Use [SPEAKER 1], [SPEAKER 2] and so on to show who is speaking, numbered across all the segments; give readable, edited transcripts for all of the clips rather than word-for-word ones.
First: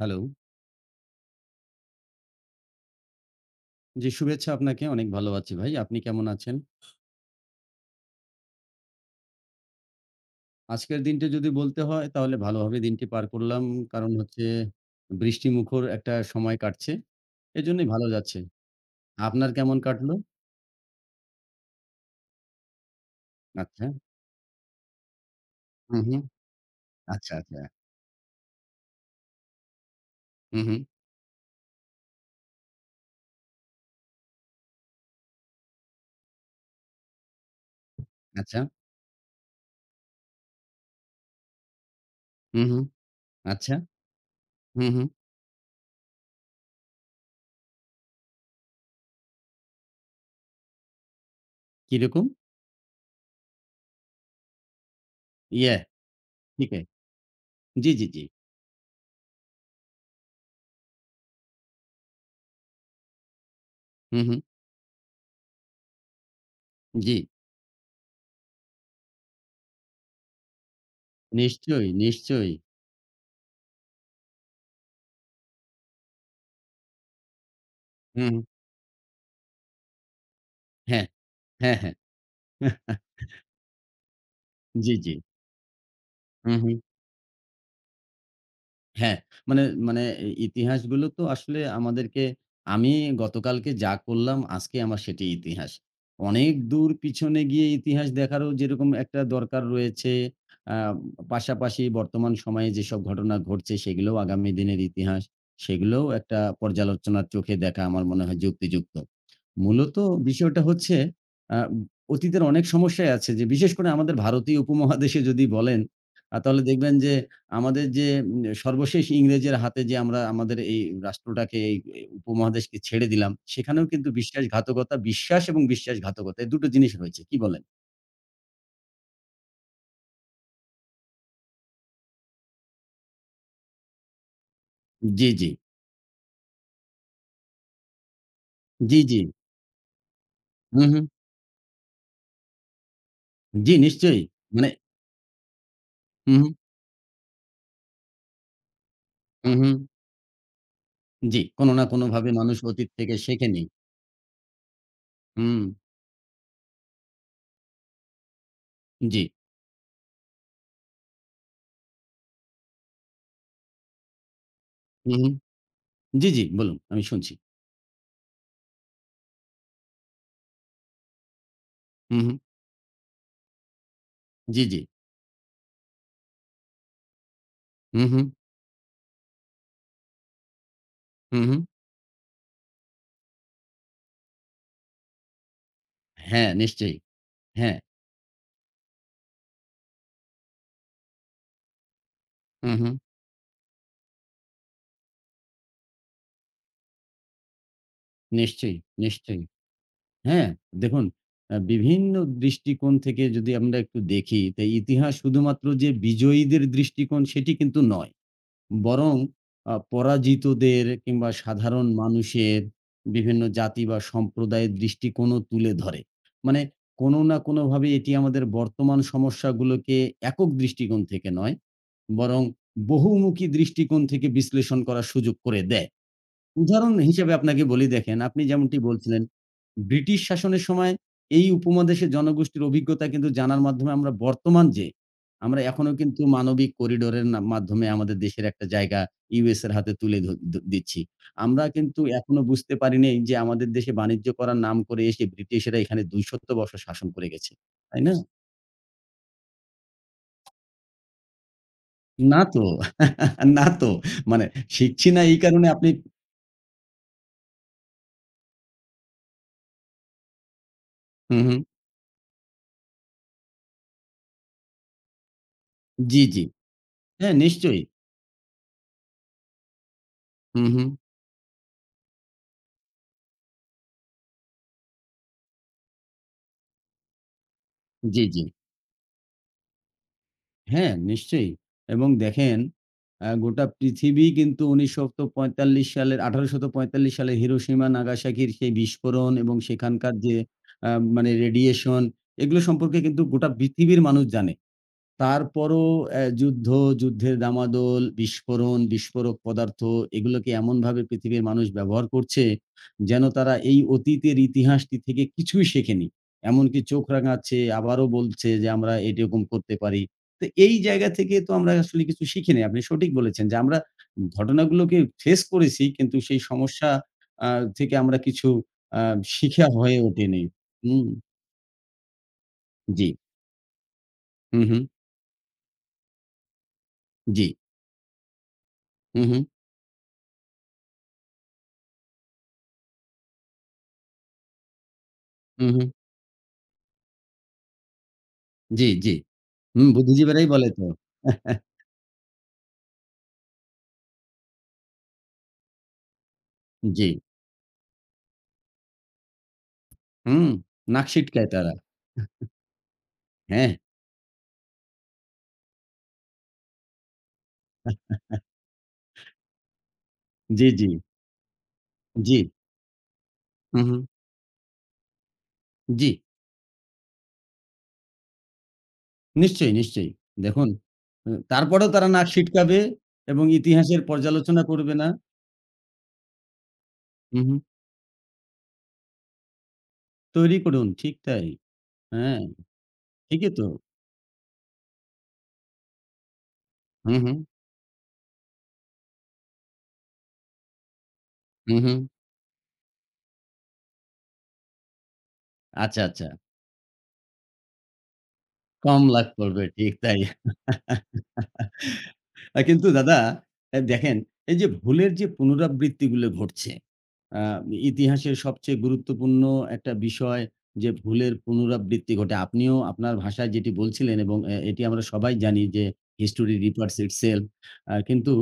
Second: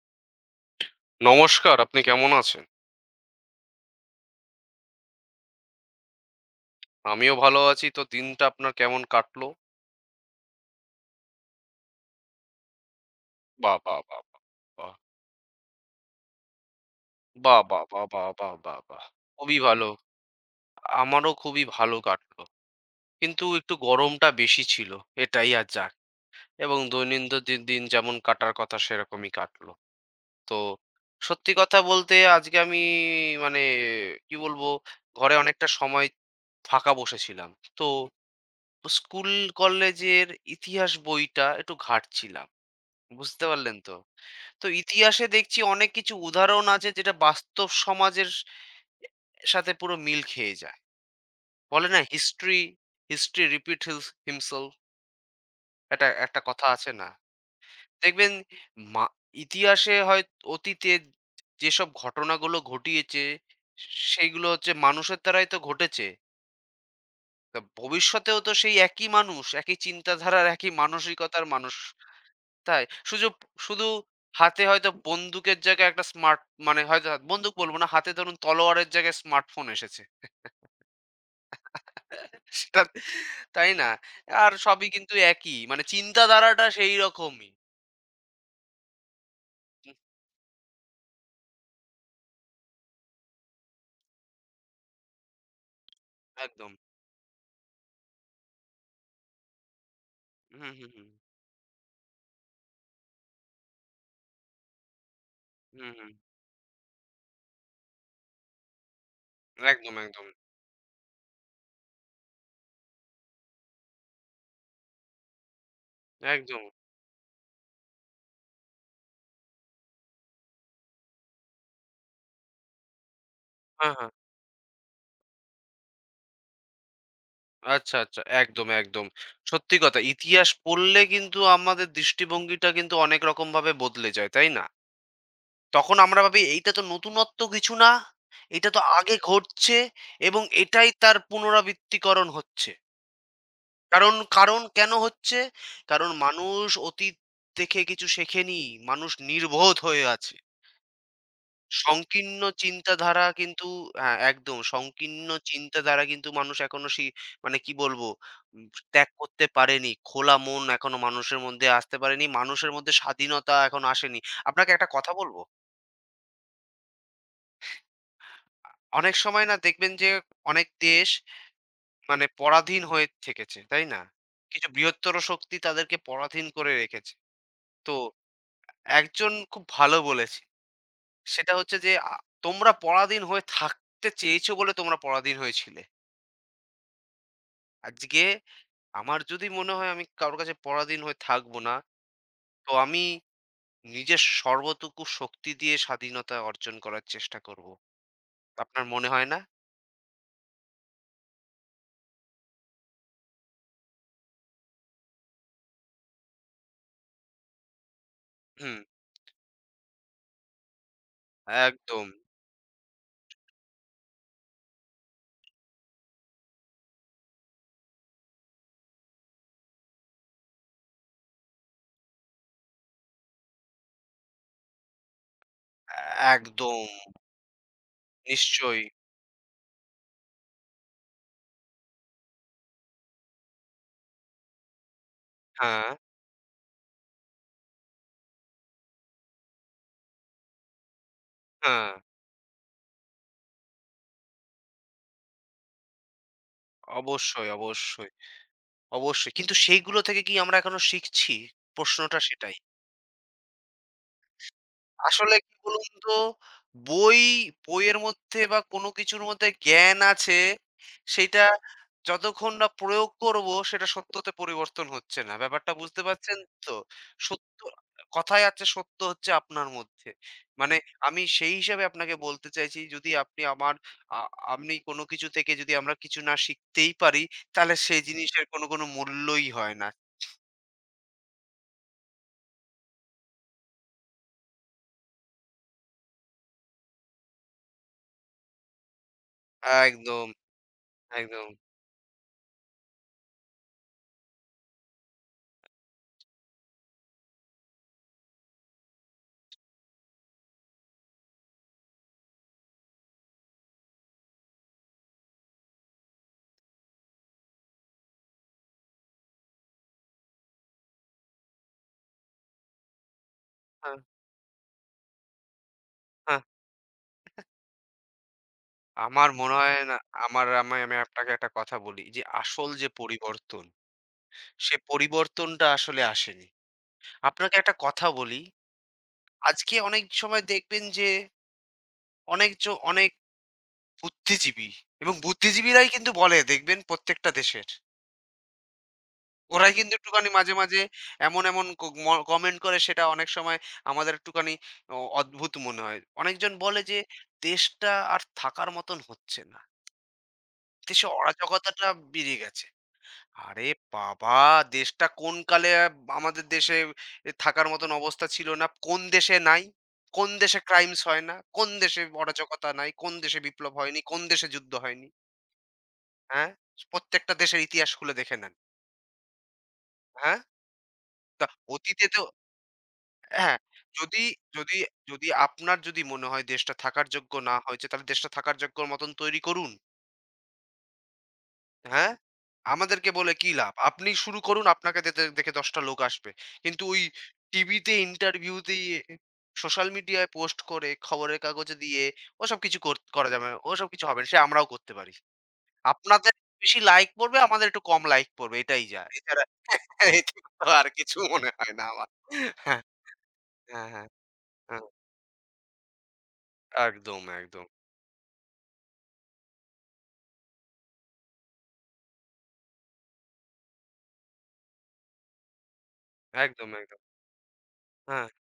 [SPEAKER 1] Hello.
[SPEAKER 2] নমস্কার, আপনি কেমন আছেন?
[SPEAKER 1] জি, শুভেচ্ছা আপনাকে। অনেক ভালো আছি ভাই। আপনি কেমন আছেন?
[SPEAKER 2] আমিও ভালো আছি। তো দিনটা আপনার কেমন কাটলো?
[SPEAKER 1] আজকের দিনটি যদি বলতে হয় তাহলে ভালোভাবে দিনটি পার করলাম।
[SPEAKER 2] বাহ! বাহ!
[SPEAKER 1] কারণ
[SPEAKER 2] বাহ! বাহ!
[SPEAKER 1] হচ্ছে বৃষ্টিমুখর একটা সময় কাটছে।
[SPEAKER 2] বাহ! বাহ!
[SPEAKER 1] এজন্যই
[SPEAKER 2] বাহ!
[SPEAKER 1] ভালো
[SPEAKER 2] বাহ!
[SPEAKER 1] যাচ্ছে।
[SPEAKER 2] বাহ! বাহ! বাহ!
[SPEAKER 1] আপনার
[SPEAKER 2] খুবই
[SPEAKER 1] কেমন
[SPEAKER 2] ভালো।
[SPEAKER 1] কাটলো?
[SPEAKER 2] আমারও খুবই ভালো কাটলো। কিন্তু একটু
[SPEAKER 1] আচ্ছা।
[SPEAKER 2] গরমটা বেশি ছিল। এটাই আর যাক।
[SPEAKER 1] হু, হু।
[SPEAKER 2] এবং
[SPEAKER 1] আচ্ছা, আচ্ছা।
[SPEAKER 2] দৈনন্দিন দিন যেমন কাটার কথা সেরকমই কাটলো। তো
[SPEAKER 1] হু, হু।
[SPEAKER 2] সত্যি কথা বলতে আজকে আমি মানে কি বলবো? ঘরে অনেকটা সময় ফাঁকা বসেছিলাম। তো
[SPEAKER 1] আচ্ছা।
[SPEAKER 2] স্কুল কলেজের ইতিহাস বইটা একটু ঘাঁটছিলাম।
[SPEAKER 1] হু, হু।
[SPEAKER 2] বুঝতে
[SPEAKER 1] আচ্ছা।
[SPEAKER 2] পারলেন তো? তো
[SPEAKER 1] হু, হু।
[SPEAKER 2] ইতিহাসে দেখছি অনেক কিছু উদাহরণ আছে যেটা বাস্তব সমাজের সাথে পুরো মিল খেয়ে যায়। বলে না
[SPEAKER 1] কিরকম?
[SPEAKER 2] History, history repeat hills himself
[SPEAKER 1] yeah!
[SPEAKER 2] একটা একটা কথা
[SPEAKER 1] ঠিক হ্যায়।
[SPEAKER 2] আছে না?
[SPEAKER 1] জি, জি, জি।
[SPEAKER 2] দেখবেন মা ইতিহাসে হয় অতীতে যেসব ঘটনাগুলো ঘটিয়েছে
[SPEAKER 1] হু, হু।
[SPEAKER 2] সেইগুলো হচ্ছে মানুষের দ্বারাই তো ঘটেছে।
[SPEAKER 1] জি।
[SPEAKER 2] তা ভবিষ্যতেও তো সেই একই মানুষ, একই চিন্তাধারার, একই মানসিকতার মানুষ
[SPEAKER 1] নিশ্চয়ই, নিশ্চয়ই।
[SPEAKER 2] তাই? সুযুপ শুধু হাতে হয়তো বন্দুকের জায়গায় একটা মানে হয়তো বন্দুক বলব না, হাতে
[SPEAKER 1] হু,
[SPEAKER 2] ধরুন
[SPEAKER 1] হু।
[SPEAKER 2] তলোয়ারের জায়গায় স্মার্টফোন এসেছে।
[SPEAKER 1] হ্যাঁ। হ্যাঁ, হ্যাঁ।
[SPEAKER 2] সেটা তাই না? আর সবই
[SPEAKER 1] জি, জি।
[SPEAKER 2] কিন্তু একই। মানে
[SPEAKER 1] হু,
[SPEAKER 2] চিন্তাধারাটা
[SPEAKER 1] হু।
[SPEAKER 2] সেই রকমই।
[SPEAKER 1] হ্যাঁ, মানে
[SPEAKER 2] হুম,
[SPEAKER 1] মানে এই ইতিহাসগুলো তো আসলে আমাদেরকে, আমি গতকালকে যা করলাম আজকে আমার সেটি ইতিহাস। অনেক
[SPEAKER 2] একদম।
[SPEAKER 1] দূর পিছনে গিয়ে ইতিহাস দেখারও যেরকম একটা দরকার রয়েছে,
[SPEAKER 2] হুম,
[SPEAKER 1] আ
[SPEAKER 2] হুম, হুম।
[SPEAKER 1] পাশাপাশি বর্তমান সময়ে যেসব ঘটনা ঘটছে সেগুলোও আগামী দিনের ইতিহাস।
[SPEAKER 2] হুম,
[SPEAKER 1] সেগুলোও
[SPEAKER 2] হুম।
[SPEAKER 1] একটা পর্যালোচনার চোখে দেখা আমার মনে হয় যুক্তিযুক্ত।
[SPEAKER 2] একদম,
[SPEAKER 1] মূলত
[SPEAKER 2] একদম।
[SPEAKER 1] বিষয়টা হচ্ছে আ অতীতের অনেক সমস্যাই আছে যে, বিশেষ করে আমাদের ভারতীয় উপমহাদেশে যদি বলেন,
[SPEAKER 2] একদম।
[SPEAKER 1] তাহলে দেখবেন যে আমাদের যে সর্বশেষ ইংরেজের হাতে যে আমরা আমাদের এই রাষ্ট্রটাকে এই এই উপমহাদেশকে ছেড়ে দিলাম, সেখানেও
[SPEAKER 2] হ্যাঁ,
[SPEAKER 1] কিন্তু
[SPEAKER 2] হ্যাঁ।
[SPEAKER 1] বিশ্বাসঘাতকতা, বিশ্বাস এবং বিশ্বাসঘাতকতা এই ২ টো জিনিস রয়েছে। কি বলেন?
[SPEAKER 2] আচ্ছা, আচ্ছা। একদম, একদম। সত্যি কথা ইতিহাস পড়লে কিন্তু আমাদের দৃষ্টিভঙ্গিটা কিন্তু অনেক রকমভাবে বদলে যায়। তাই না?
[SPEAKER 1] জি, জি।
[SPEAKER 2] তখন আমরা ভাবি এইটা তো নতুনত্ব কিছু না। এটা তো
[SPEAKER 1] জি,
[SPEAKER 2] আগে
[SPEAKER 1] জি।
[SPEAKER 2] ঘটছে এবং
[SPEAKER 1] হু,
[SPEAKER 2] এটাই
[SPEAKER 1] হু।
[SPEAKER 2] তার পুনরাবৃত্তিকরণ হচ্ছে।
[SPEAKER 1] জি,
[SPEAKER 2] কারণ,
[SPEAKER 1] নিশ্চয়ই।
[SPEAKER 2] কারণ
[SPEAKER 1] মানে
[SPEAKER 2] কেন হচ্ছে? কারণ
[SPEAKER 1] হু, হু,
[SPEAKER 2] মানুষ অতীত দেখে কিছু শেখেনি। মানুষ
[SPEAKER 1] হু, হু।
[SPEAKER 2] নির্বোধ হয়ে আছে।
[SPEAKER 1] জি, কোন না কোনভাবে
[SPEAKER 2] সংকীর্ণ
[SPEAKER 1] মানুষ অতীত থেকে
[SPEAKER 2] চিন্তাধারা
[SPEAKER 1] শেখেনি।
[SPEAKER 2] কিন্তু হ্যাঁ, একদম সংকীর্ণ
[SPEAKER 1] হুম,
[SPEAKER 2] চিন্তাধারা কিন্তু মানুষ এখনো মানে কি বলবো উম ত্যাগ
[SPEAKER 1] জি।
[SPEAKER 2] করতে পারেনি। খোলা মন এখনো মানুষের মধ্যে আসতে পারেনি। মানুষের মধ্যে স্বাধীনতা এখনো আসেনি। আপনাকে একটা কথা
[SPEAKER 1] হু, হু।
[SPEAKER 2] বলব?
[SPEAKER 1] জি, জি, বলুন। আমি শুনছি।
[SPEAKER 2] আ অনেক সময় না দেখবেন যে অনেক দেশ
[SPEAKER 1] হু,
[SPEAKER 2] মানে
[SPEAKER 1] হু।
[SPEAKER 2] পরাধীন হয়ে থেকেছে, তাই না?
[SPEAKER 1] জি,
[SPEAKER 2] কিছু
[SPEAKER 1] জি।
[SPEAKER 2] বৃহত্তর শক্তি তাদেরকে পরাধীন করে রেখেছে। তো
[SPEAKER 1] হু, হু,
[SPEAKER 2] একজন খুব ভালো বলেছে।
[SPEAKER 1] হু,
[SPEAKER 2] সেটা
[SPEAKER 1] হু।
[SPEAKER 2] হচ্ছে যে তোমরা পরাধীন হয়ে থাকতে চেয়েছো বলে তোমরা পরাধীন হয়েছিলে।
[SPEAKER 1] হ্যাঁ, নিশ্চয়ই। হ্যাঁ।
[SPEAKER 2] আজকে আমার যদি মনে হয় আমি কারো কাছে পরাধীন হয়ে থাকবো না,
[SPEAKER 1] হু,
[SPEAKER 2] তো
[SPEAKER 1] হু।
[SPEAKER 2] আমি নিজের সর্বটুকু শক্তি দিয়ে স্বাধীনতা অর্জন করার চেষ্টা করবো।
[SPEAKER 1] নিশ্চয়ই,
[SPEAKER 2] আপনার মনে হয় না?
[SPEAKER 1] নিশ্চয়ই। হ্যাঁ, দেখুন, বিভিন্ন দৃষ্টিকোণ থেকে যদি আমরা একটু দেখি, তো ইতিহাস শুধুমাত্র যে বিজয়ীদের দৃষ্টিকোণ সেটি কিন্তু নয়।
[SPEAKER 2] হুম,
[SPEAKER 1] বরং পরাজিতদের কিংবা সাধারণ
[SPEAKER 2] একদম,
[SPEAKER 1] মানুষের বিভিন্ন জাতি বা সম্প্রদায়ের দৃষ্টিকোণও তুলে ধরে। মানে কোনো না কোনোভাবে এটি আমাদের বর্তমান সমস্যাগুলোকে একক দৃষ্টিকোণ থেকে নয়, বরং বহুমুখী দৃষ্টিকোণ থেকে বিশ্লেষণ করার সুযোগ করে দেয়।
[SPEAKER 2] একদম
[SPEAKER 1] উদাহরণ হিসেবে আপনাকে বলি, দেখেন, আপনি যেমনটি
[SPEAKER 2] নিশ্চয়ই।
[SPEAKER 1] বলছিলেন, ব্রিটিশ শাসনের সময় এই উপমহাদেশের জনগোষ্ঠীর অভিজ্ঞতা কিন্তু জানার মাধ্যমে আমরা বর্তমান যে, আমরা
[SPEAKER 2] হ্যাঁ।
[SPEAKER 1] এখনো কিন্তু মানবিক করিডোরের না মাধ্যমে আমাদের দেশের একটা জায়গা ইউএস এর হাতে তুলে ধ দ দিচ্ছি। আমরা
[SPEAKER 2] হ্যাঁ,
[SPEAKER 1] কিন্তু এখনো বুঝতে পারি নাই যে আমাদের দেশে বাণিজ্য করার নাম করে এসে ব্রিটিশরা এখানে ২০০ বছর শাসন করে
[SPEAKER 2] অবশ্যই,
[SPEAKER 1] গেছে। তাই
[SPEAKER 2] অবশ্যই,
[SPEAKER 1] না?
[SPEAKER 2] অবশ্যই। কিন্তু সেইগুলো থেকে কি আমরা এখনো শিখছি? প্রশ্নটা
[SPEAKER 1] না
[SPEAKER 2] সেটাই।
[SPEAKER 1] তো, না তো। মানে শিখছি না,
[SPEAKER 2] আসলে
[SPEAKER 1] এই
[SPEAKER 2] কি
[SPEAKER 1] কারণে
[SPEAKER 2] বলুন
[SPEAKER 1] আপনি
[SPEAKER 2] তো, বই বইয়ের মধ্যে বা কোনো কিছুর মধ্যে জ্ঞান আছে, সেইটা
[SPEAKER 1] হুম, হুম।
[SPEAKER 2] যতক্ষণ না প্রয়োগ করব সেটা সত্যতে পরিবর্তন হচ্ছে না। ব্যাপারটা বুঝতে
[SPEAKER 1] জি,
[SPEAKER 2] পারছেন
[SPEAKER 1] জি।
[SPEAKER 2] তো?
[SPEAKER 1] হ্যাঁ,
[SPEAKER 2] সত্য
[SPEAKER 1] নিশ্চয়ই।
[SPEAKER 2] কথায় আছে সত্য হচ্ছে আপনার মধ্যে।
[SPEAKER 1] হুম,
[SPEAKER 2] মানে
[SPEAKER 1] হুম।
[SPEAKER 2] আমি সেই হিসাবে আপনাকে বলতে চাইছি যদি আপনি আমার আ আপনি কোনো কিছু থেকে যদি আমরা কিছু না শিখতেই পারি, তাহলে সেই
[SPEAKER 1] জি, জি।
[SPEAKER 2] জিনিসের কোনো মূল্যই হয় না।
[SPEAKER 1] হ্যাঁ, নিশ্চয়ই। এবং দেখেন, গোটা পৃথিবী কিন্তু ১৯৪৫ সালের ১৮৪৫ সালে হিরোশিমা নাগাসাকির সেই বিস্ফোরণ এবং সেখানকার
[SPEAKER 2] একদম,
[SPEAKER 1] যে আ মানে
[SPEAKER 2] একদম।
[SPEAKER 1] রেডিয়েশন, এগুলো সম্পর্কে কিন্তু গোটা পৃথিবীর মানুষ জানে। তারপরও যুদ্ধ, যুদ্ধের ডামাডোল, বিস্ফোরণ, বিস্ফোরক পদার্থ এগুলোকে এমনভাবে পৃথিবীর মানুষ ব্যবহার করছে, যেন তারা এই অতীতের ইতিহাসটি থেকে কিছুই শেখেনি। এমনকি চোখ রাঙাচ্ছে, আবারও বলছে যে আমরা এরকম করতে পারি। তো এই জায়গা থেকে তো আমরা আসলে কিছু শিখিনি। আপনি সঠিক বলেছেন যে আমরা
[SPEAKER 2] হ্যাঁ,
[SPEAKER 1] ঘটনাগুলোকে ফেস করেছি, কিন্তু
[SPEAKER 2] হ্যাঁ।
[SPEAKER 1] সেই সমস্যা আ থেকে আমরা কিছু আ
[SPEAKER 2] আমার মনে
[SPEAKER 1] শিখা
[SPEAKER 2] হয় না
[SPEAKER 1] হয়ে ওঠেনি।
[SPEAKER 2] আমার আমি আমি
[SPEAKER 1] হুম,
[SPEAKER 2] আপনাকে একটা কথা বলি যে আসল যে
[SPEAKER 1] জি।
[SPEAKER 2] পরিবর্তন
[SPEAKER 1] হু,
[SPEAKER 2] সে
[SPEAKER 1] হু।
[SPEAKER 2] পরিবর্তনটা আসলে আসেনি।
[SPEAKER 1] জি।
[SPEAKER 2] আপনাকে একটা কথা বলি,
[SPEAKER 1] হু, হু।
[SPEAKER 2] আজকে অনেক সময় দেখবেন যে অনেক বুদ্ধিজীবী এবং
[SPEAKER 1] হু, হু।
[SPEAKER 2] বুদ্ধিজীবীরাই কিন্তু বলে দেখবেন প্রত্যেকটা দেশের।
[SPEAKER 1] জি, জি।
[SPEAKER 2] ওরাই
[SPEAKER 1] হুম,
[SPEAKER 2] কিন্তু একটুখানি
[SPEAKER 1] বুদ্ধিজীবীরাই
[SPEAKER 2] মাঝে,
[SPEAKER 1] বলে
[SPEAKER 2] মাঝে
[SPEAKER 1] তো।
[SPEAKER 2] এমন, এমন ক ম কমেন্ট করে সেটা অনেক সময় আমাদের একটুখানি অদ্ভুত মনে হয়। অনেকজন বলে যে
[SPEAKER 1] জি।
[SPEAKER 2] দেশটা আর থাকার মতন হচ্ছে না।
[SPEAKER 1] হুম,
[SPEAKER 2] দেশে
[SPEAKER 1] নাক সিটকায় তারা।
[SPEAKER 2] অরাজকতাটা বেড়ে গেছে। আরে
[SPEAKER 1] হ্যাঁ।
[SPEAKER 2] বাবা! দেশটা কোন কালে আমাদের দেশে থাকার মতন অবস্থা ছিল না। কোন দেশে নাই? কোন দেশে
[SPEAKER 1] জি, জি,
[SPEAKER 2] ক্রাইমস হয় না? কোন দেশে
[SPEAKER 1] জি।
[SPEAKER 2] অরাজকতা নাই? কোন দেশে বিপ্লব
[SPEAKER 1] হু, হু।
[SPEAKER 2] হয়নি? কোন দেশে যুদ্ধ হয়নি?
[SPEAKER 1] জি,
[SPEAKER 2] হ্যাঁ? প্রত্যেকটা দেশের ইতিহাস খুলে দেখে নেন।
[SPEAKER 1] নিশ্চয়ই, নিশ্চয়ই।
[SPEAKER 2] হ্যাঁ?
[SPEAKER 1] দেখুন,
[SPEAKER 2] তা
[SPEAKER 1] তারপরেও
[SPEAKER 2] অতীতে
[SPEAKER 1] তারা
[SPEAKER 2] তো
[SPEAKER 1] নাক সিটকাবে এবং
[SPEAKER 2] হ্যাঁ,
[SPEAKER 1] ইতিহাসের
[SPEAKER 2] যদি
[SPEAKER 1] পর্যালোচনা
[SPEAKER 2] যদি
[SPEAKER 1] করবে না।
[SPEAKER 2] যদি আপনার যদি মনে হয় দেশটা থাকার যোগ্য
[SPEAKER 1] হু, হু।
[SPEAKER 2] না হয়েছে, তাহলে দেশটা থাকার যোগ্যর মতন তৈরি করুন।
[SPEAKER 1] তৈরি করুন। ঠিক তাই।
[SPEAKER 2] হ্যাঁ?
[SPEAKER 1] হ্যাঁ,
[SPEAKER 2] আমাদেরকে বলে কি
[SPEAKER 1] ঠিকই তো।
[SPEAKER 2] লাভ? আপনি শুরু করুন, আপনাকে দেতে দেখে ১০ টা লোক আসবে। কিন্তু ওই
[SPEAKER 1] হু, হু,
[SPEAKER 2] টিভিতে ইন্টারভিউতে সোশ্যাল মিডিয়ায় পোস্ট করে, খবরের কাগজে
[SPEAKER 1] হু, হু।
[SPEAKER 2] দিয়ে ওসব কিছু করা যাবে না। ওসব কিছু হবে না। সে আমরাও করতে পারি।
[SPEAKER 1] আচ্ছা, আচ্ছা।
[SPEAKER 2] আপনাদের বেশি লাইক পড়বে, আমাদের একটু কম লাইক পড়বে। এটাই যা।
[SPEAKER 1] কম লাভ
[SPEAKER 2] এছাড়া
[SPEAKER 1] পড়বে। ঠিক তাই।
[SPEAKER 2] এছাড়া তো আর কিছু মনে হয় না আমার। হ্যাঁ,
[SPEAKER 1] কিন্তু দাদা,
[SPEAKER 2] হ্যাঁ, হ্যাঁ,
[SPEAKER 1] দেখেন, এই যে
[SPEAKER 2] হ্যাঁ।
[SPEAKER 1] ভুলের যে পুনরাবৃত্তিগুলো ঘটছে,
[SPEAKER 2] একদম,
[SPEAKER 1] আ
[SPEAKER 2] একদম।
[SPEAKER 1] ইতিহাসের সবচেয়ে গুরুত্বপূর্ণ একটা বিষয় যে ভুলের পুনরাবৃত্তি ঘটে। আপনিও আপনার ভাষায় যেটি বলছিলেন, এবং এটি আমরা সবাই জানি যে history
[SPEAKER 2] একদম,
[SPEAKER 1] repeats
[SPEAKER 2] একদম।
[SPEAKER 1] itself।
[SPEAKER 2] হ্যাঁ,
[SPEAKER 1] কিন্তু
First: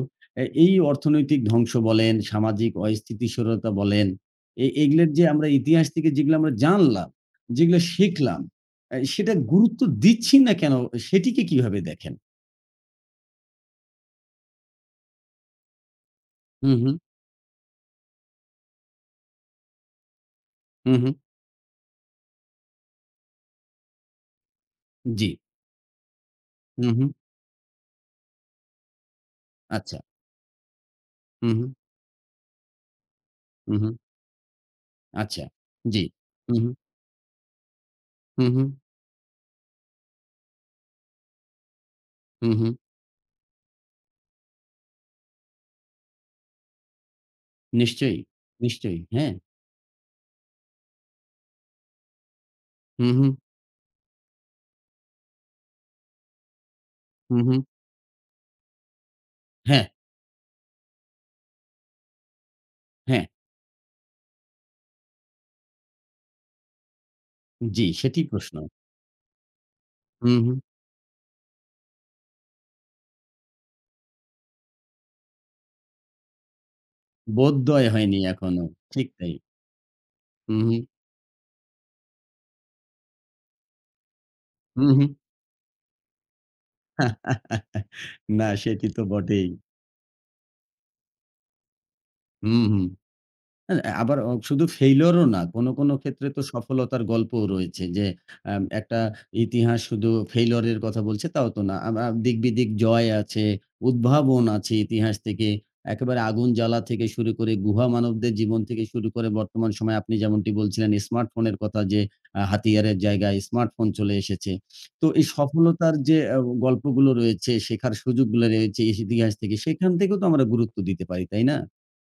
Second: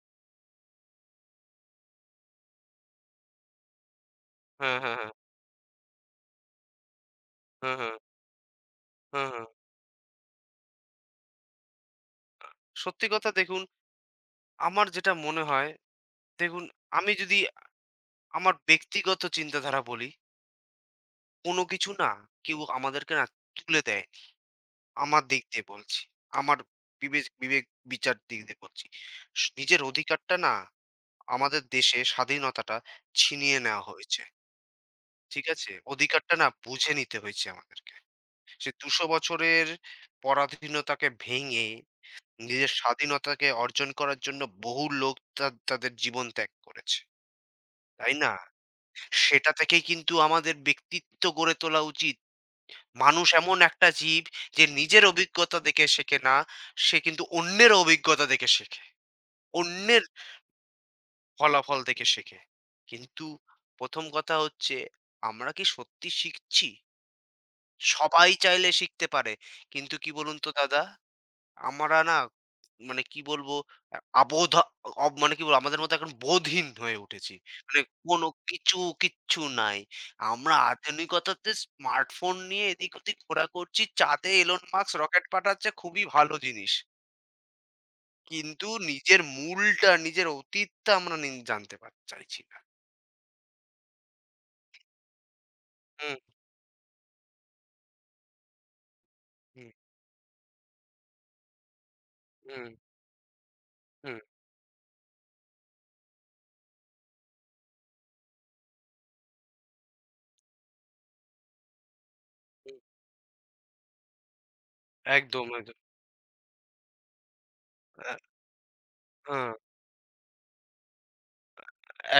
[SPEAKER 1] এই অর্থনৈতিক ধ্বংস বলেন, সামাজিক অস্থিতিশীলতা বলেন,
[SPEAKER 2] হ্যাঁ, হ্যাঁ, হ্যাঁ।
[SPEAKER 1] এগুলোর যে আমরা ইতিহাস থেকে যেগুলো আমরা জানলাম,
[SPEAKER 2] হ্যাঁ, হ্যাঁ,
[SPEAKER 1] যেগুলো
[SPEAKER 2] হ্যাঁ, হ্যাঁ।
[SPEAKER 1] শিখলাম,
[SPEAKER 2] হ্যাঁ,
[SPEAKER 1] সেটা
[SPEAKER 2] হ্যাঁ,
[SPEAKER 1] গুরুত্ব দিচ্ছি না কেন, সেটিকে কিভাবে দেখেন?
[SPEAKER 2] সত্যি কথা দেখুন, আমার যেটা মনে হয় দেখুন,
[SPEAKER 1] হু, হু,
[SPEAKER 2] আমি যদি আমার ব্যক্তিগত চিন্তাধারা বলি,
[SPEAKER 1] হু, হু।
[SPEAKER 2] কোনো কিছু না কেউ আমাদেরকে না তুলে দেয়নি। আমার
[SPEAKER 1] জি।
[SPEAKER 2] দিক দিয়ে বলছি। আমার
[SPEAKER 1] হু, হু।
[SPEAKER 2] বিবেক বিচার দিক দিয়ে বলছি। নিজের
[SPEAKER 1] আচ্ছা।
[SPEAKER 2] অধিকারটা না
[SPEAKER 1] হু,
[SPEAKER 2] আমাদের
[SPEAKER 1] হু,
[SPEAKER 2] দেশে স্বাধীনতাটা ছিনিয়ে
[SPEAKER 1] হু,
[SPEAKER 2] নেওয়া
[SPEAKER 1] হু।
[SPEAKER 2] হয়েছে।
[SPEAKER 1] আচ্ছা।
[SPEAKER 2] ঠিক আছে?
[SPEAKER 1] জি।
[SPEAKER 2] অধিকারটা না
[SPEAKER 1] হু, হু,
[SPEAKER 2] বুঝে নিতে হয়েছে আমাদেরকে।
[SPEAKER 1] হু, হু,
[SPEAKER 2] সে ২০০ বছরের পরাধীনতাকে ভেঙে
[SPEAKER 1] হু, হু।
[SPEAKER 2] নিজের স্বাধীনতাকে অর্জন করার জন্য বহু লোক তাদের জীবন ত্যাগ করেছে। তাই
[SPEAKER 1] নিশ্চয়ই,
[SPEAKER 2] না?
[SPEAKER 1] নিশ্চয়ই। হ্যাঁ।
[SPEAKER 2] সেটা থেকেই কিন্তু আমাদের ব্যক্তিত্ব গড়ে তোলা উচিত।
[SPEAKER 1] হু, হু,
[SPEAKER 2] মানুষ এমন একটা জীব যে নিজের অভিজ্ঞতা দেখে শেখে না, সে কিন্তু
[SPEAKER 1] হু, হু।
[SPEAKER 2] অন্যের অভিজ্ঞতা দেখে শেখে।
[SPEAKER 1] হ্যাঁ,
[SPEAKER 2] অন্যের ফলাফল দেখে শেখে।
[SPEAKER 1] হ্যাঁ।
[SPEAKER 2] কিন্তু ১ম কথা হচ্ছে আমরা কি সত্যি শিখছি?
[SPEAKER 1] জি, সেটিই
[SPEAKER 2] সবাই
[SPEAKER 1] প্রশ্ন।
[SPEAKER 2] চাইলে শিখতে পারে। কিন্তু কি
[SPEAKER 1] হু,
[SPEAKER 2] বলুন তো
[SPEAKER 1] হু।
[SPEAKER 2] দাদা? আমরা না মানে কি বলবো? আ আবোধা অব মানে কি বলবো? আমাদের মতো এখন বোধহীন হয়ে উঠেছি। মানে
[SPEAKER 1] বোধোদয় হয়নি
[SPEAKER 2] কোনো
[SPEAKER 1] এখনো।
[SPEAKER 2] কিছু,
[SPEAKER 1] ঠিক তাই।
[SPEAKER 2] কিচ্ছু নাই।
[SPEAKER 1] হু,
[SPEAKER 2] আমরা
[SPEAKER 1] হু,
[SPEAKER 2] আধুনিকতাতে স্মার্টফোন নিয়ে এদিক ওদিক ঘোরা করছি। চাঁদে Elon
[SPEAKER 1] হু,
[SPEAKER 2] Musk
[SPEAKER 1] হু।
[SPEAKER 2] রকেট পাঠাচ্ছে খুবই ভালো জিনিস।
[SPEAKER 1] না
[SPEAKER 2] কিন্তু
[SPEAKER 1] সেটি তো
[SPEAKER 2] নিজের
[SPEAKER 1] বটেই।
[SPEAKER 2] মূলটা, নিজের অতীতটা আমরা জানতে চাইছি
[SPEAKER 1] হু,
[SPEAKER 2] না।
[SPEAKER 1] হু। না, না, আবার শুধু ফেইলিউর ও না। কোনো, কোনো
[SPEAKER 2] হুম,
[SPEAKER 1] ক্ষেত্রে তো সফলতার গল্পও রয়েছে যে একটা
[SPEAKER 2] হুম,
[SPEAKER 1] ইতিহাস শুধু ফেইলিউর এর কথা বলছে তাও তো না।
[SPEAKER 2] হুম,
[SPEAKER 1] দিক-বিদিক জয় আছে,
[SPEAKER 2] হুম,
[SPEAKER 1] উদ্ভাবন আছে ইতিহাস থেকে। একেবারে আগুন জ্বালা থেকে শুরু করে গুহা মানবদের জীবন থেকে শুরু করে বর্তমান সময়ে আপনি যেমনটি বলছিলেন স্মার্টফোনের কথা যে
[SPEAKER 2] হুম।
[SPEAKER 1] হাতিয়ারের জায়গায় স্মার্টফোন চলে এসেছে। তো এই
[SPEAKER 2] একদম, একদম।
[SPEAKER 1] সফলতার যে গল্পগুলো রয়েছে, শেখার
[SPEAKER 2] আ
[SPEAKER 1] সুযোগগুলো রয়েছে এই ইতিহাস
[SPEAKER 2] হ্যাঁ,
[SPEAKER 1] থেকে, সেখান থেকেও তো আমরা গুরুত্ব দিতে পারি, তাই না?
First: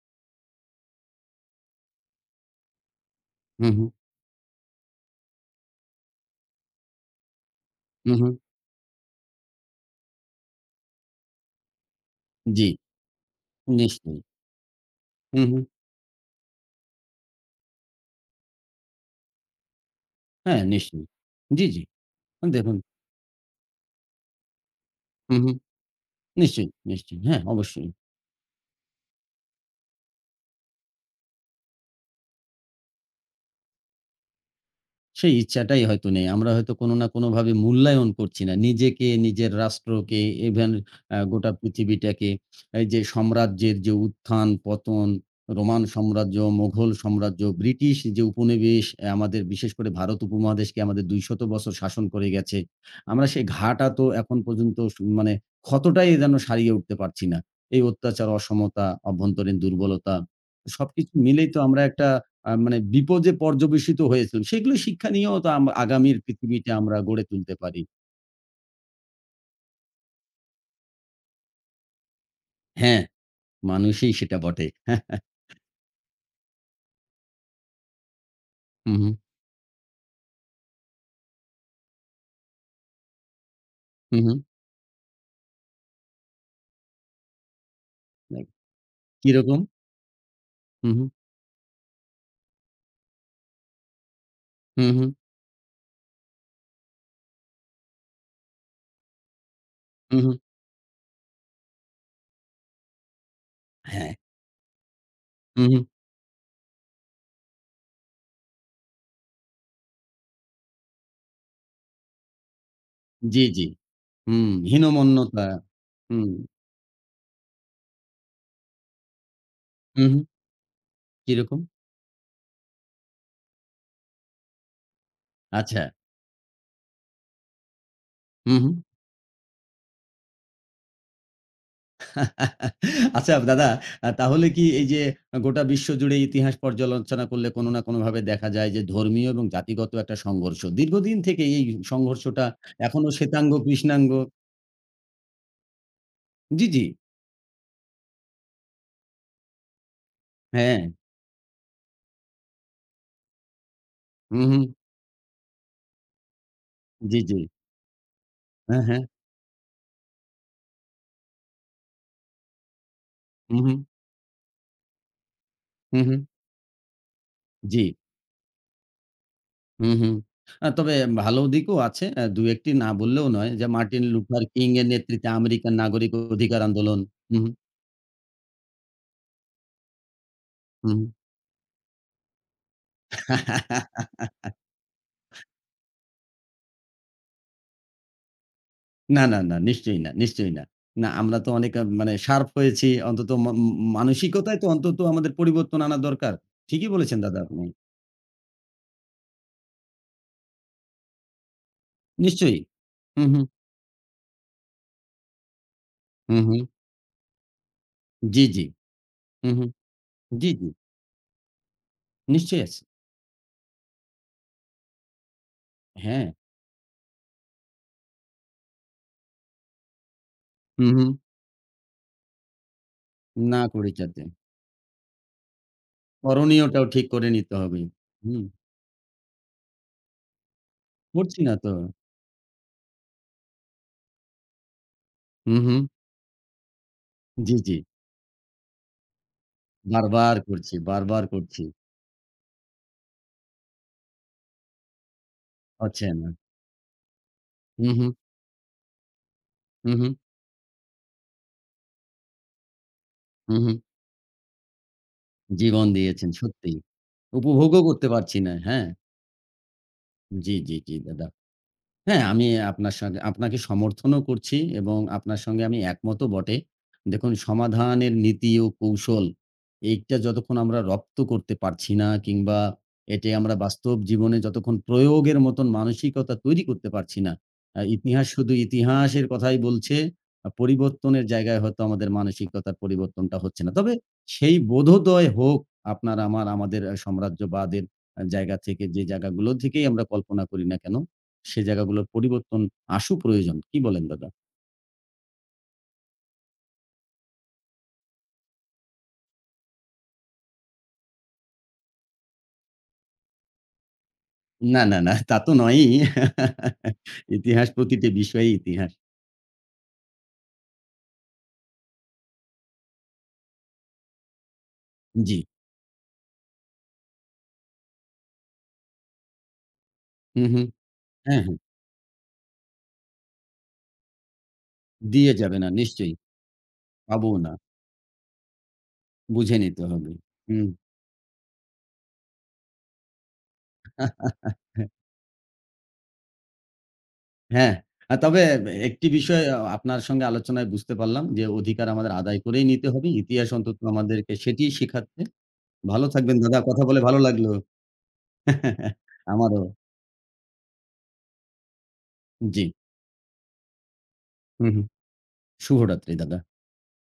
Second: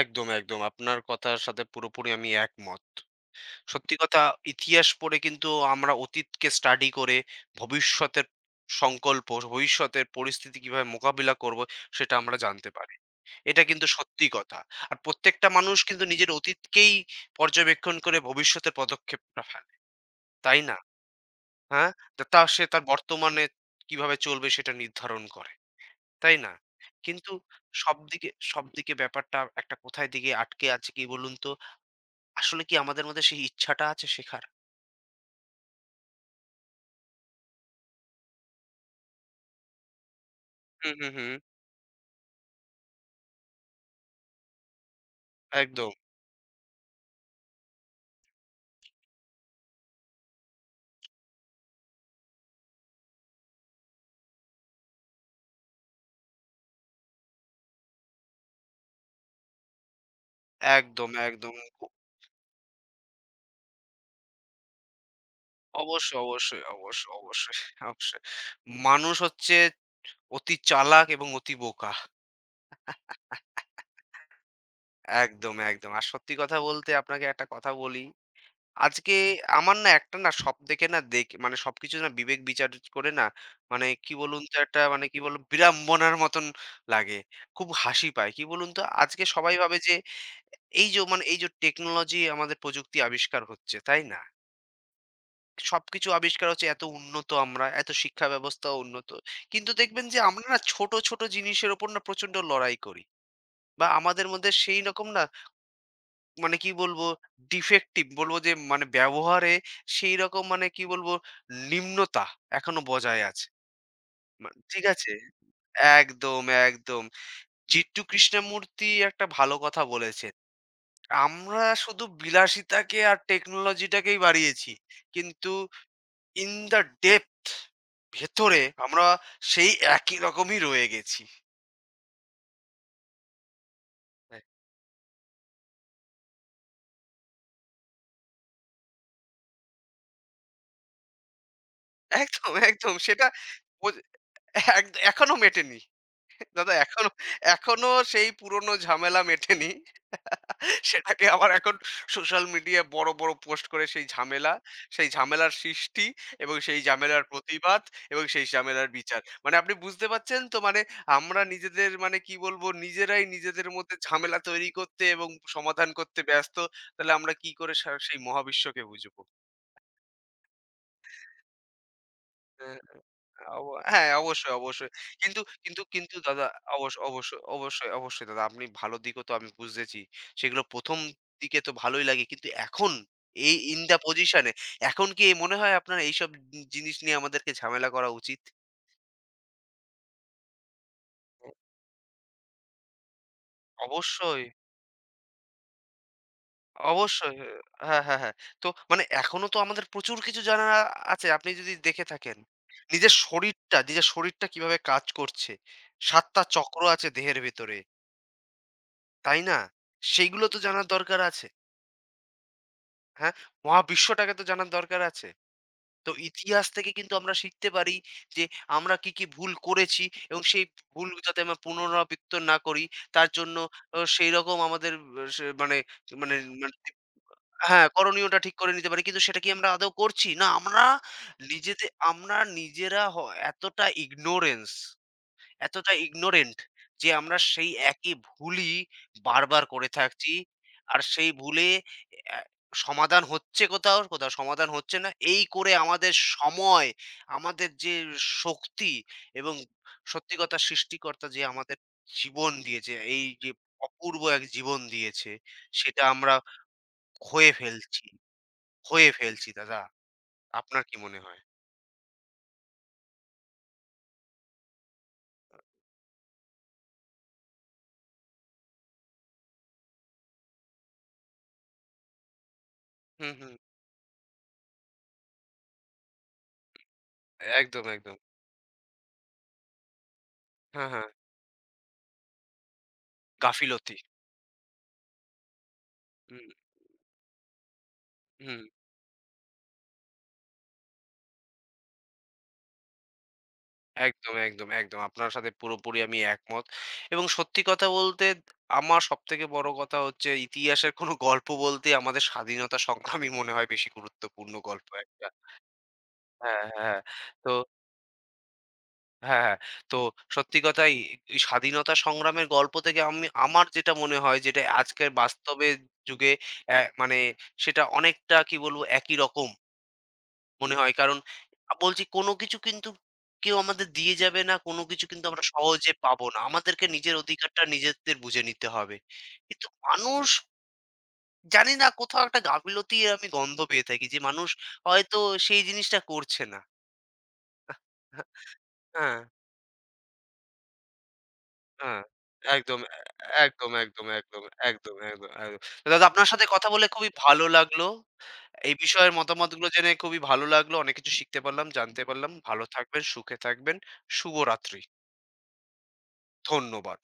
[SPEAKER 2] একদম, একদম। আপনার কথার সাথে পুরোপুরি আমি একমত।
[SPEAKER 1] হু, হু,
[SPEAKER 2] সত্যি কথা ইতিহাস পড়ে কিন্তু আমরা অতীতকে স্টাডি করে
[SPEAKER 1] হু,
[SPEAKER 2] ভবিষ্যতের
[SPEAKER 1] হু।
[SPEAKER 2] সংকল্প, ভবিষ্যতের পরিস্থিতি কিভাবে মোকাবিলা করব সেটা আমরা
[SPEAKER 1] জি।
[SPEAKER 2] জানতে পারি। এটা কিন্তু
[SPEAKER 1] নিশ্চয়ই।
[SPEAKER 2] সত্যি কথা। আর
[SPEAKER 1] হু,
[SPEAKER 2] প্রত্যেকটা
[SPEAKER 1] হু।
[SPEAKER 2] মানুষ কিন্তু নিজের অতীতকেই পর্যবেক্ষণ করে ভবিষ্যতের পদক্ষেপটা ফেলে। তাই
[SPEAKER 1] হ্যাঁ,
[SPEAKER 2] না?
[SPEAKER 1] নিশ্চয়ই। জি, জি।
[SPEAKER 2] হ্যাঁ? তা তা সে
[SPEAKER 1] দেখুন,
[SPEAKER 2] তার বর্তমানে কিভাবে চলবে সেটা নির্ধারণ
[SPEAKER 1] হু, হু।
[SPEAKER 2] করে। তাই না?
[SPEAKER 1] নিশ্চয়ই, নিশ্চয়ই।
[SPEAKER 2] কিন্তু
[SPEAKER 1] হ্যাঁ, অবশ্যই।
[SPEAKER 2] সবদিকে সবদিকে ব্যাপারটা একটা কোথায় দিকে আটকে আছে কি বলুন তো? আসলে কি আমাদের মধ্যে সেই ইচ্ছাটা আছে শেখার?
[SPEAKER 1] সেই ইচ্ছাটাই হয়তো নেই। আমরা হয়তো কোনো না কোনোভাবে মূল্যায়ন করছি না। নিজেকে, নিজের রাষ্ট্রকে, ইভেন
[SPEAKER 2] হুম, হুম, হুম।
[SPEAKER 1] গোটা পৃথিবীটাকে। এই যে সাম্রাজ্যের যে উত্থান, পতন, রোমান
[SPEAKER 2] একদম।
[SPEAKER 1] সাম্রাজ্য, মোঘল সাম্রাজ্য, ব্রিটিশ যে উপনিবেশ, আমাদের বিশেষ করে ভারত উপমহাদেশকে আমাদের ২০০ বছর শাসন করে গেছে। আমরা সেই ঘাটা তো এখন পর্যন্ত মানে ক্ষতটাই যেন সারিয়ে উঠতে পারছি না। এই অত্যাচার, অসমতা, অভ্যন্তরীণ দুর্বলতা
[SPEAKER 2] একদম,
[SPEAKER 1] সবকিছু মিলেই
[SPEAKER 2] একদম।
[SPEAKER 1] তো আমরা একটা মানে বিপদে পর্যবসিত হয়েছিলাম। সেগুলো শিক্ষা নিয়েও তো আগামীর
[SPEAKER 2] অবশ্যই, অবশ্যই,
[SPEAKER 1] পৃথিবীটা আমরা
[SPEAKER 2] অবশ্যই,
[SPEAKER 1] গড়ে তুলতে
[SPEAKER 2] অবশ্যই,
[SPEAKER 1] পারি।
[SPEAKER 2] অবশ্যই। মানুষ হচ্ছে অতি চালাক এবং অতি বোকা।
[SPEAKER 1] হ্যাঁ, মানুষই সেটা বটে।
[SPEAKER 2] একদম, একদম। আর সত্যি কথা বলতে আপনাকে একটা কথা বলি।
[SPEAKER 1] হু, হু,
[SPEAKER 2] আজকে আমার না একটা না সব দেখে না দেখ মানে সবকিছু না বিবেক বিচার করে না মানে কি
[SPEAKER 1] হু, হু।
[SPEAKER 2] বলুন তো একটা মানে কি বলব বিড়ম্বনার মতন লাগে। খুব হাসি পায়। কি বলুন তো আজকে সবাই
[SPEAKER 1] কিরকম?
[SPEAKER 2] ভাবে যে
[SPEAKER 1] হু, হু,
[SPEAKER 2] এই যে টেকনোলজি আমাদের প্রযুক্তি আবিষ্কার হচ্ছে, তাই না?
[SPEAKER 1] হু, হু,
[SPEAKER 2] সবকিছু আবিষ্কার হচ্ছে এত উন্নত আমরা, এত শিক্ষা ব্যবস্থা উন্নত। কিন্তু দেখবেন
[SPEAKER 1] হু,
[SPEAKER 2] যে
[SPEAKER 1] হু।
[SPEAKER 2] আমরা না ছোট, ছোট জিনিসের উপর না প্রচন্ড লড়াই করি। বা
[SPEAKER 1] হ্যাঁ,
[SPEAKER 2] আমাদের মধ্যে সেই রকম না
[SPEAKER 1] হু, হু।
[SPEAKER 2] মানে কি বলবো ডিফেক্টিভ বলবো যে মানে ব্যবহারে সেই রকম মানে কি বলবো নিম্নতা এখনো বজায়
[SPEAKER 1] জি,
[SPEAKER 2] আছে।
[SPEAKER 1] জি। হুম,
[SPEAKER 2] ঠিক আছে?
[SPEAKER 1] হীনমন্যতা। হুম,
[SPEAKER 2] একদম, একদম। জিট্টু কৃষ্ণমূর্তি একটা ভালো কথা
[SPEAKER 1] হু, হু।
[SPEAKER 2] বলেছেন।
[SPEAKER 1] কিরকম?
[SPEAKER 2] আমরা শুধু বিলাসিতাকে আর টেকনোলজিটাকেই বাড়িয়েছি। কিন্তু
[SPEAKER 1] আচ্ছা।
[SPEAKER 2] ইন দ্যা ডেপথ
[SPEAKER 1] হু,
[SPEAKER 2] ভেতরে
[SPEAKER 1] হু।
[SPEAKER 2] আমরা সেই একই রকমই রয়ে গেছি।
[SPEAKER 1] আচ্ছা দাদা,
[SPEAKER 2] হ্যাঁ।
[SPEAKER 1] তাহলে কি এই যে গোটা বিশ্ব জুড়ে ইতিহাস পর্যালোচনা করলে কোনো না কোনোভাবে দেখা যায় যে ধর্মীয় এবং জাতিগত একটা সংঘর্ষ। দীর্ঘদিন থেকে এই সংঘর্ষটা
[SPEAKER 2] একদম, একদম
[SPEAKER 1] এখনো
[SPEAKER 2] সেটা
[SPEAKER 1] শ্বেতাঙ্গ
[SPEAKER 2] বোঝ
[SPEAKER 1] কৃষ্ণাঙ্গ
[SPEAKER 2] এখনো মেটেনি।
[SPEAKER 1] জি,
[SPEAKER 2] দাদা
[SPEAKER 1] জি।
[SPEAKER 2] এখনো এখনো সেই পুরনো ঝামেলা মেটেনি।
[SPEAKER 1] হ্যাঁ।
[SPEAKER 2] সেটাকে আবার এখন সোশ্যাল মিডিয়ায় বড়, বড় পোস্ট করে সেই
[SPEAKER 1] হু,
[SPEAKER 2] ঝামেলা,
[SPEAKER 1] হু।
[SPEAKER 2] সেই ঝামেলার সৃষ্টি এবং সেই
[SPEAKER 1] জি,
[SPEAKER 2] ঝামেলার
[SPEAKER 1] জি।
[SPEAKER 2] প্রতিবাদ এবং সেই
[SPEAKER 1] হ্যাঁ,
[SPEAKER 2] ঝামেলার
[SPEAKER 1] হ্যাঁ।
[SPEAKER 2] বিচার। মানে আপনি বুঝতে পারছেন তো মানে আমরা নিজেদের মানে কি বলবো নিজেরাই
[SPEAKER 1] হু,
[SPEAKER 2] নিজেদের
[SPEAKER 1] হু।
[SPEAKER 2] মধ্যে ঝামেলা তৈরি করতে এবং সমাধান
[SPEAKER 1] হু, হু।
[SPEAKER 2] করতে ব্যস্ত। তাহলে আমরা কি করে
[SPEAKER 1] জি।
[SPEAKER 2] সেই মহাবিশ্বকে বুঝবো?
[SPEAKER 1] হু, হু। তবে ভালো দিকও আছে। ২-১ টি
[SPEAKER 2] হ্যাঁ,
[SPEAKER 1] না বললেও নয়
[SPEAKER 2] অব
[SPEAKER 1] যে মার্টিন
[SPEAKER 2] হ্যাঁ,
[SPEAKER 1] লুথার
[SPEAKER 2] অবশ্যই,
[SPEAKER 1] কিং এর
[SPEAKER 2] অবশ্যই।
[SPEAKER 1] নেতৃত্বে
[SPEAKER 2] কিন্তু
[SPEAKER 1] আমেরিকান
[SPEAKER 2] কিন্তু
[SPEAKER 1] নাগরিক
[SPEAKER 2] কিন্তু দাদা
[SPEAKER 1] অধিকার আন্দোলন। হু,
[SPEAKER 2] অবশ্যই,
[SPEAKER 1] হু।
[SPEAKER 2] অবশ্যই, অবশ্যই দাদা আপনি ভালো দিকও তো আমি বুঝেছি। সেগুলো
[SPEAKER 1] হু,
[SPEAKER 2] ১ম
[SPEAKER 1] হু।
[SPEAKER 2] দিকে তো ভালোই লাগে। কিন্তু এখন এই in the position এ এখন কি মনে হয় আপনার এইসব জিনিস নিয়ে আমাদেরকে ঝামেলা করা উচিত?
[SPEAKER 1] না, না, না। নিশ্চয়ই না, নিশ্চয়ই না। না, আমরা তো অনেক মানে শার্প হয়েছি। অন্তত ম ম
[SPEAKER 2] অবশ্যই,
[SPEAKER 1] মানসিকতায় তো অন্তত আমাদের পরিবর্তন আনা দরকার। ঠিকই বলেছেন
[SPEAKER 2] অবশ্যই।
[SPEAKER 1] দাদা আপনি।
[SPEAKER 2] হ্যাঁ, হ্যাঁ, হ্যাঁ। তো মানে এখনো তো আমাদের প্রচুর কিছু জানা আছে আপনি যদি দেখে থাকেন।
[SPEAKER 1] নিশ্চয়ই। হু, হু,
[SPEAKER 2] নিজের শরীরটা কিভাবে কাজ করছে। ৭
[SPEAKER 1] হু,
[SPEAKER 2] টা
[SPEAKER 1] হু।
[SPEAKER 2] চক্র আছে দেহের ভেতরে।
[SPEAKER 1] জি, জি।
[SPEAKER 2] তাই
[SPEAKER 1] হু,
[SPEAKER 2] না?
[SPEAKER 1] হু।
[SPEAKER 2] সেইগুলো
[SPEAKER 1] জি,
[SPEAKER 2] তো
[SPEAKER 1] জি।
[SPEAKER 2] জানার দরকার আছে।
[SPEAKER 1] নিশ্চয়ই আছে।
[SPEAKER 2] হ্যাঁ? মহাবিশ্বটাকে তো জানার দরকার আছে। তো
[SPEAKER 1] হ্যাঁ।
[SPEAKER 2] ইতিহাস থেকে কিন্তু আমরা শিখতে পারি যে আমরা কি, কি ভুল করেছি এবং সেই
[SPEAKER 1] হু, হু।
[SPEAKER 2] ভুল যাতে আমরা পুনরাবৃত্ত না করি তার জন্য
[SPEAKER 1] না করি
[SPEAKER 2] ও
[SPEAKER 1] যাতে।
[SPEAKER 2] সেইরকম আমাদের অ সে মানে মানে মানে
[SPEAKER 1] করণীয়টাও ঠিক করে নিতে হবে।
[SPEAKER 2] হ্যাঁ, করণীয়টা
[SPEAKER 1] হুম।
[SPEAKER 2] ঠিক করে নিতে পারি। কিন্তু সেটা কি আমরা আদৌ করছি? না আমরা
[SPEAKER 1] করছি না তো।
[SPEAKER 2] নিজেদের আমরা নিজেরা এতটা ignorance
[SPEAKER 1] হু, হু।
[SPEAKER 2] এতটা ইগনোরেন্ট যে আমরা
[SPEAKER 1] জি,
[SPEAKER 2] সেই
[SPEAKER 1] জি।
[SPEAKER 2] একই ভুলই বারবার করে থাকছি।
[SPEAKER 1] বারবার করছি,
[SPEAKER 2] আর
[SPEAKER 1] বারবার
[SPEAKER 2] সেই
[SPEAKER 1] করছি।
[SPEAKER 2] ভুলে অ্যা সমাধান হচ্ছে কোথাও সমাধান হচ্ছে না। এই করে
[SPEAKER 1] হচ্ছে
[SPEAKER 2] আমাদের
[SPEAKER 1] না।
[SPEAKER 2] সময়, আমাদের
[SPEAKER 1] হু,
[SPEAKER 2] যে
[SPEAKER 1] হু,
[SPEAKER 2] শক্তি এবং
[SPEAKER 1] হু, হু,
[SPEAKER 2] সত্যি কথা সৃষ্টিকর্তা যে আমাদের জীবন দিয়েছে, এই যে
[SPEAKER 1] হু, হু।
[SPEAKER 2] অপূর্ব এক জীবন দিয়েছে,
[SPEAKER 1] জীবন
[SPEAKER 2] সেটা
[SPEAKER 1] দিয়েছেন
[SPEAKER 2] আমরা
[SPEAKER 1] সত্যি।
[SPEAKER 2] খোয়ে
[SPEAKER 1] উপভোগও
[SPEAKER 2] ফেলছি,
[SPEAKER 1] করতে পারছি না। হ্যাঁ।
[SPEAKER 2] খোয়ে ফেলছি দাদা।
[SPEAKER 1] জি, জি,
[SPEAKER 2] আপনার
[SPEAKER 1] জি
[SPEAKER 2] কি মনে
[SPEAKER 1] দাদা।
[SPEAKER 2] হয়?
[SPEAKER 1] হ্যাঁ, আমি আপনার সঙ্গে, আপনাকে সমর্থনও করছি এবং আপনার সঙ্গে আমি একমতও বটে। দেখুন, সমাধানের নীতি ও কৌশল এইটা যতক্ষণ আমরা রপ্ত করতে পারছি না, কিংবা এটি
[SPEAKER 2] হুম, হুম।
[SPEAKER 1] আমরা বাস্তব জীবনে যতক্ষণ প্রয়োগের মতন মানসিকতা তৈরি করতে পারছি না,
[SPEAKER 2] একদম, একদম।
[SPEAKER 1] ইতিহাস শুধু ইতিহাসের কথাই বলছে।
[SPEAKER 2] হ্যাঁ, হ্যাঁ।
[SPEAKER 1] পরিবর্তনের জায়গায় হয়তো আমাদের মানসিকতার পরিবর্তনটা হচ্ছে না। তবে
[SPEAKER 2] গাফিলতি।
[SPEAKER 1] সেই বোধোদয় হোক আপনার,
[SPEAKER 2] হুম,
[SPEAKER 1] আমার, আমাদের, সাম্রাজ্যবাদের জায়গা
[SPEAKER 2] হুম।
[SPEAKER 1] থেকে, যে জায়গাগুলো থেকেই আমরা কল্পনা করি না কেন। সে জায়গাগুলোর পরিবর্তন প্রয়োজন। কি বলেন দাদা?
[SPEAKER 2] একদম, একদম, একদম। আপনার সাথে পুরোপুরি আমি একমত। এবং সত্যি কথা বলতে আমার সবথেকে বড় কথা হচ্ছে ইতিহাসের কোনো গল্প বলতে আমাদের স্বাধীনতা সংগ্রামই মনে হয় বেশি গুরুত্বপূর্ণ
[SPEAKER 1] না,
[SPEAKER 2] গল্প
[SPEAKER 1] না, না
[SPEAKER 2] একটা।
[SPEAKER 1] তা তো নয়ই।
[SPEAKER 2] হ্যাঁ, হ্যাঁ। হ্যাঁ। তো
[SPEAKER 1] ইতিহাস প্রতিটি বিষয়েই ইতিহাস।
[SPEAKER 2] হ্যাঁ, হ্যাঁ। তো সত্যি কথা এই এই স্বাধীনতা সংগ্রামের গল্প থেকে আমি আমার যেটা মনে হয় যেটা আজকের
[SPEAKER 1] জি।
[SPEAKER 2] বাস্তবের যুগে মানে সেটা অনেকটা কি বলব একই রকম।
[SPEAKER 1] হু, হু।
[SPEAKER 2] মনে হয়। কারণ
[SPEAKER 1] হ্যাঁ, হ্যাঁ।
[SPEAKER 2] বলছি কোনো কিছু কিন্তু কেউ আমাদের দিয়ে যাবে না। কোনো কিছু কিন্তু
[SPEAKER 1] দিয়ে
[SPEAKER 2] আমরা
[SPEAKER 1] যাবে না
[SPEAKER 2] সহজে
[SPEAKER 1] নিশ্চয়ই।
[SPEAKER 2] পাবো না। আমাদেরকে নিজের
[SPEAKER 1] পাবও না।
[SPEAKER 2] অধিকারটা নিজেদের বুঝে নিতে হবে।
[SPEAKER 1] বুঝে
[SPEAKER 2] কিন্তু
[SPEAKER 1] নিতে হবে।
[SPEAKER 2] মানুষ
[SPEAKER 1] হুম।
[SPEAKER 2] জানি না কোথাও একটা গাফিলতির আমি গন্ধ পেয়ে থাকি যে মানুষ হয়তো সেই জিনিসটা করছে না।
[SPEAKER 1] হ্যাঁ। তবে একটি
[SPEAKER 2] হ্যাঁ,
[SPEAKER 1] বিষয় আপনার সঙ্গে আলোচনায় বুঝতে পারলাম যে অধিকার
[SPEAKER 2] হ্যাঁ।
[SPEAKER 1] আমাদের আদায় করেই
[SPEAKER 2] একদম,
[SPEAKER 1] নিতে
[SPEAKER 2] এ
[SPEAKER 1] হবে। ইতিহাস
[SPEAKER 2] একদম,
[SPEAKER 1] অন্তত
[SPEAKER 2] একদম,
[SPEAKER 1] আমাদেরকে
[SPEAKER 2] একদম,
[SPEAKER 1] সেটিই
[SPEAKER 2] একদম,
[SPEAKER 1] শিখাচ্ছে।
[SPEAKER 2] একদম, একদম। তো
[SPEAKER 1] ভালো
[SPEAKER 2] দাদা আপনার
[SPEAKER 1] থাকবেন
[SPEAKER 2] সাথে
[SPEAKER 1] দাদা।
[SPEAKER 2] কথা
[SPEAKER 1] কথা
[SPEAKER 2] বলে
[SPEAKER 1] বলে
[SPEAKER 2] খুবই
[SPEAKER 1] ভালো
[SPEAKER 2] ভালো
[SPEAKER 1] লাগলো।
[SPEAKER 2] লাগলো। এই বিষয়ের
[SPEAKER 1] আমারও।
[SPEAKER 2] মতামতগুলো জেনে খুবই ভালো লাগলো। অনেক কিছু শিখতে পারলাম, জানতে পারলাম।
[SPEAKER 1] জি।
[SPEAKER 2] ভালো থাকবেন, সুখে থাকবেন।
[SPEAKER 1] হু, হু।
[SPEAKER 2] শুভরাত্রি।
[SPEAKER 1] শুভরাত্রি দাদা।
[SPEAKER 2] ধন্যবাদ।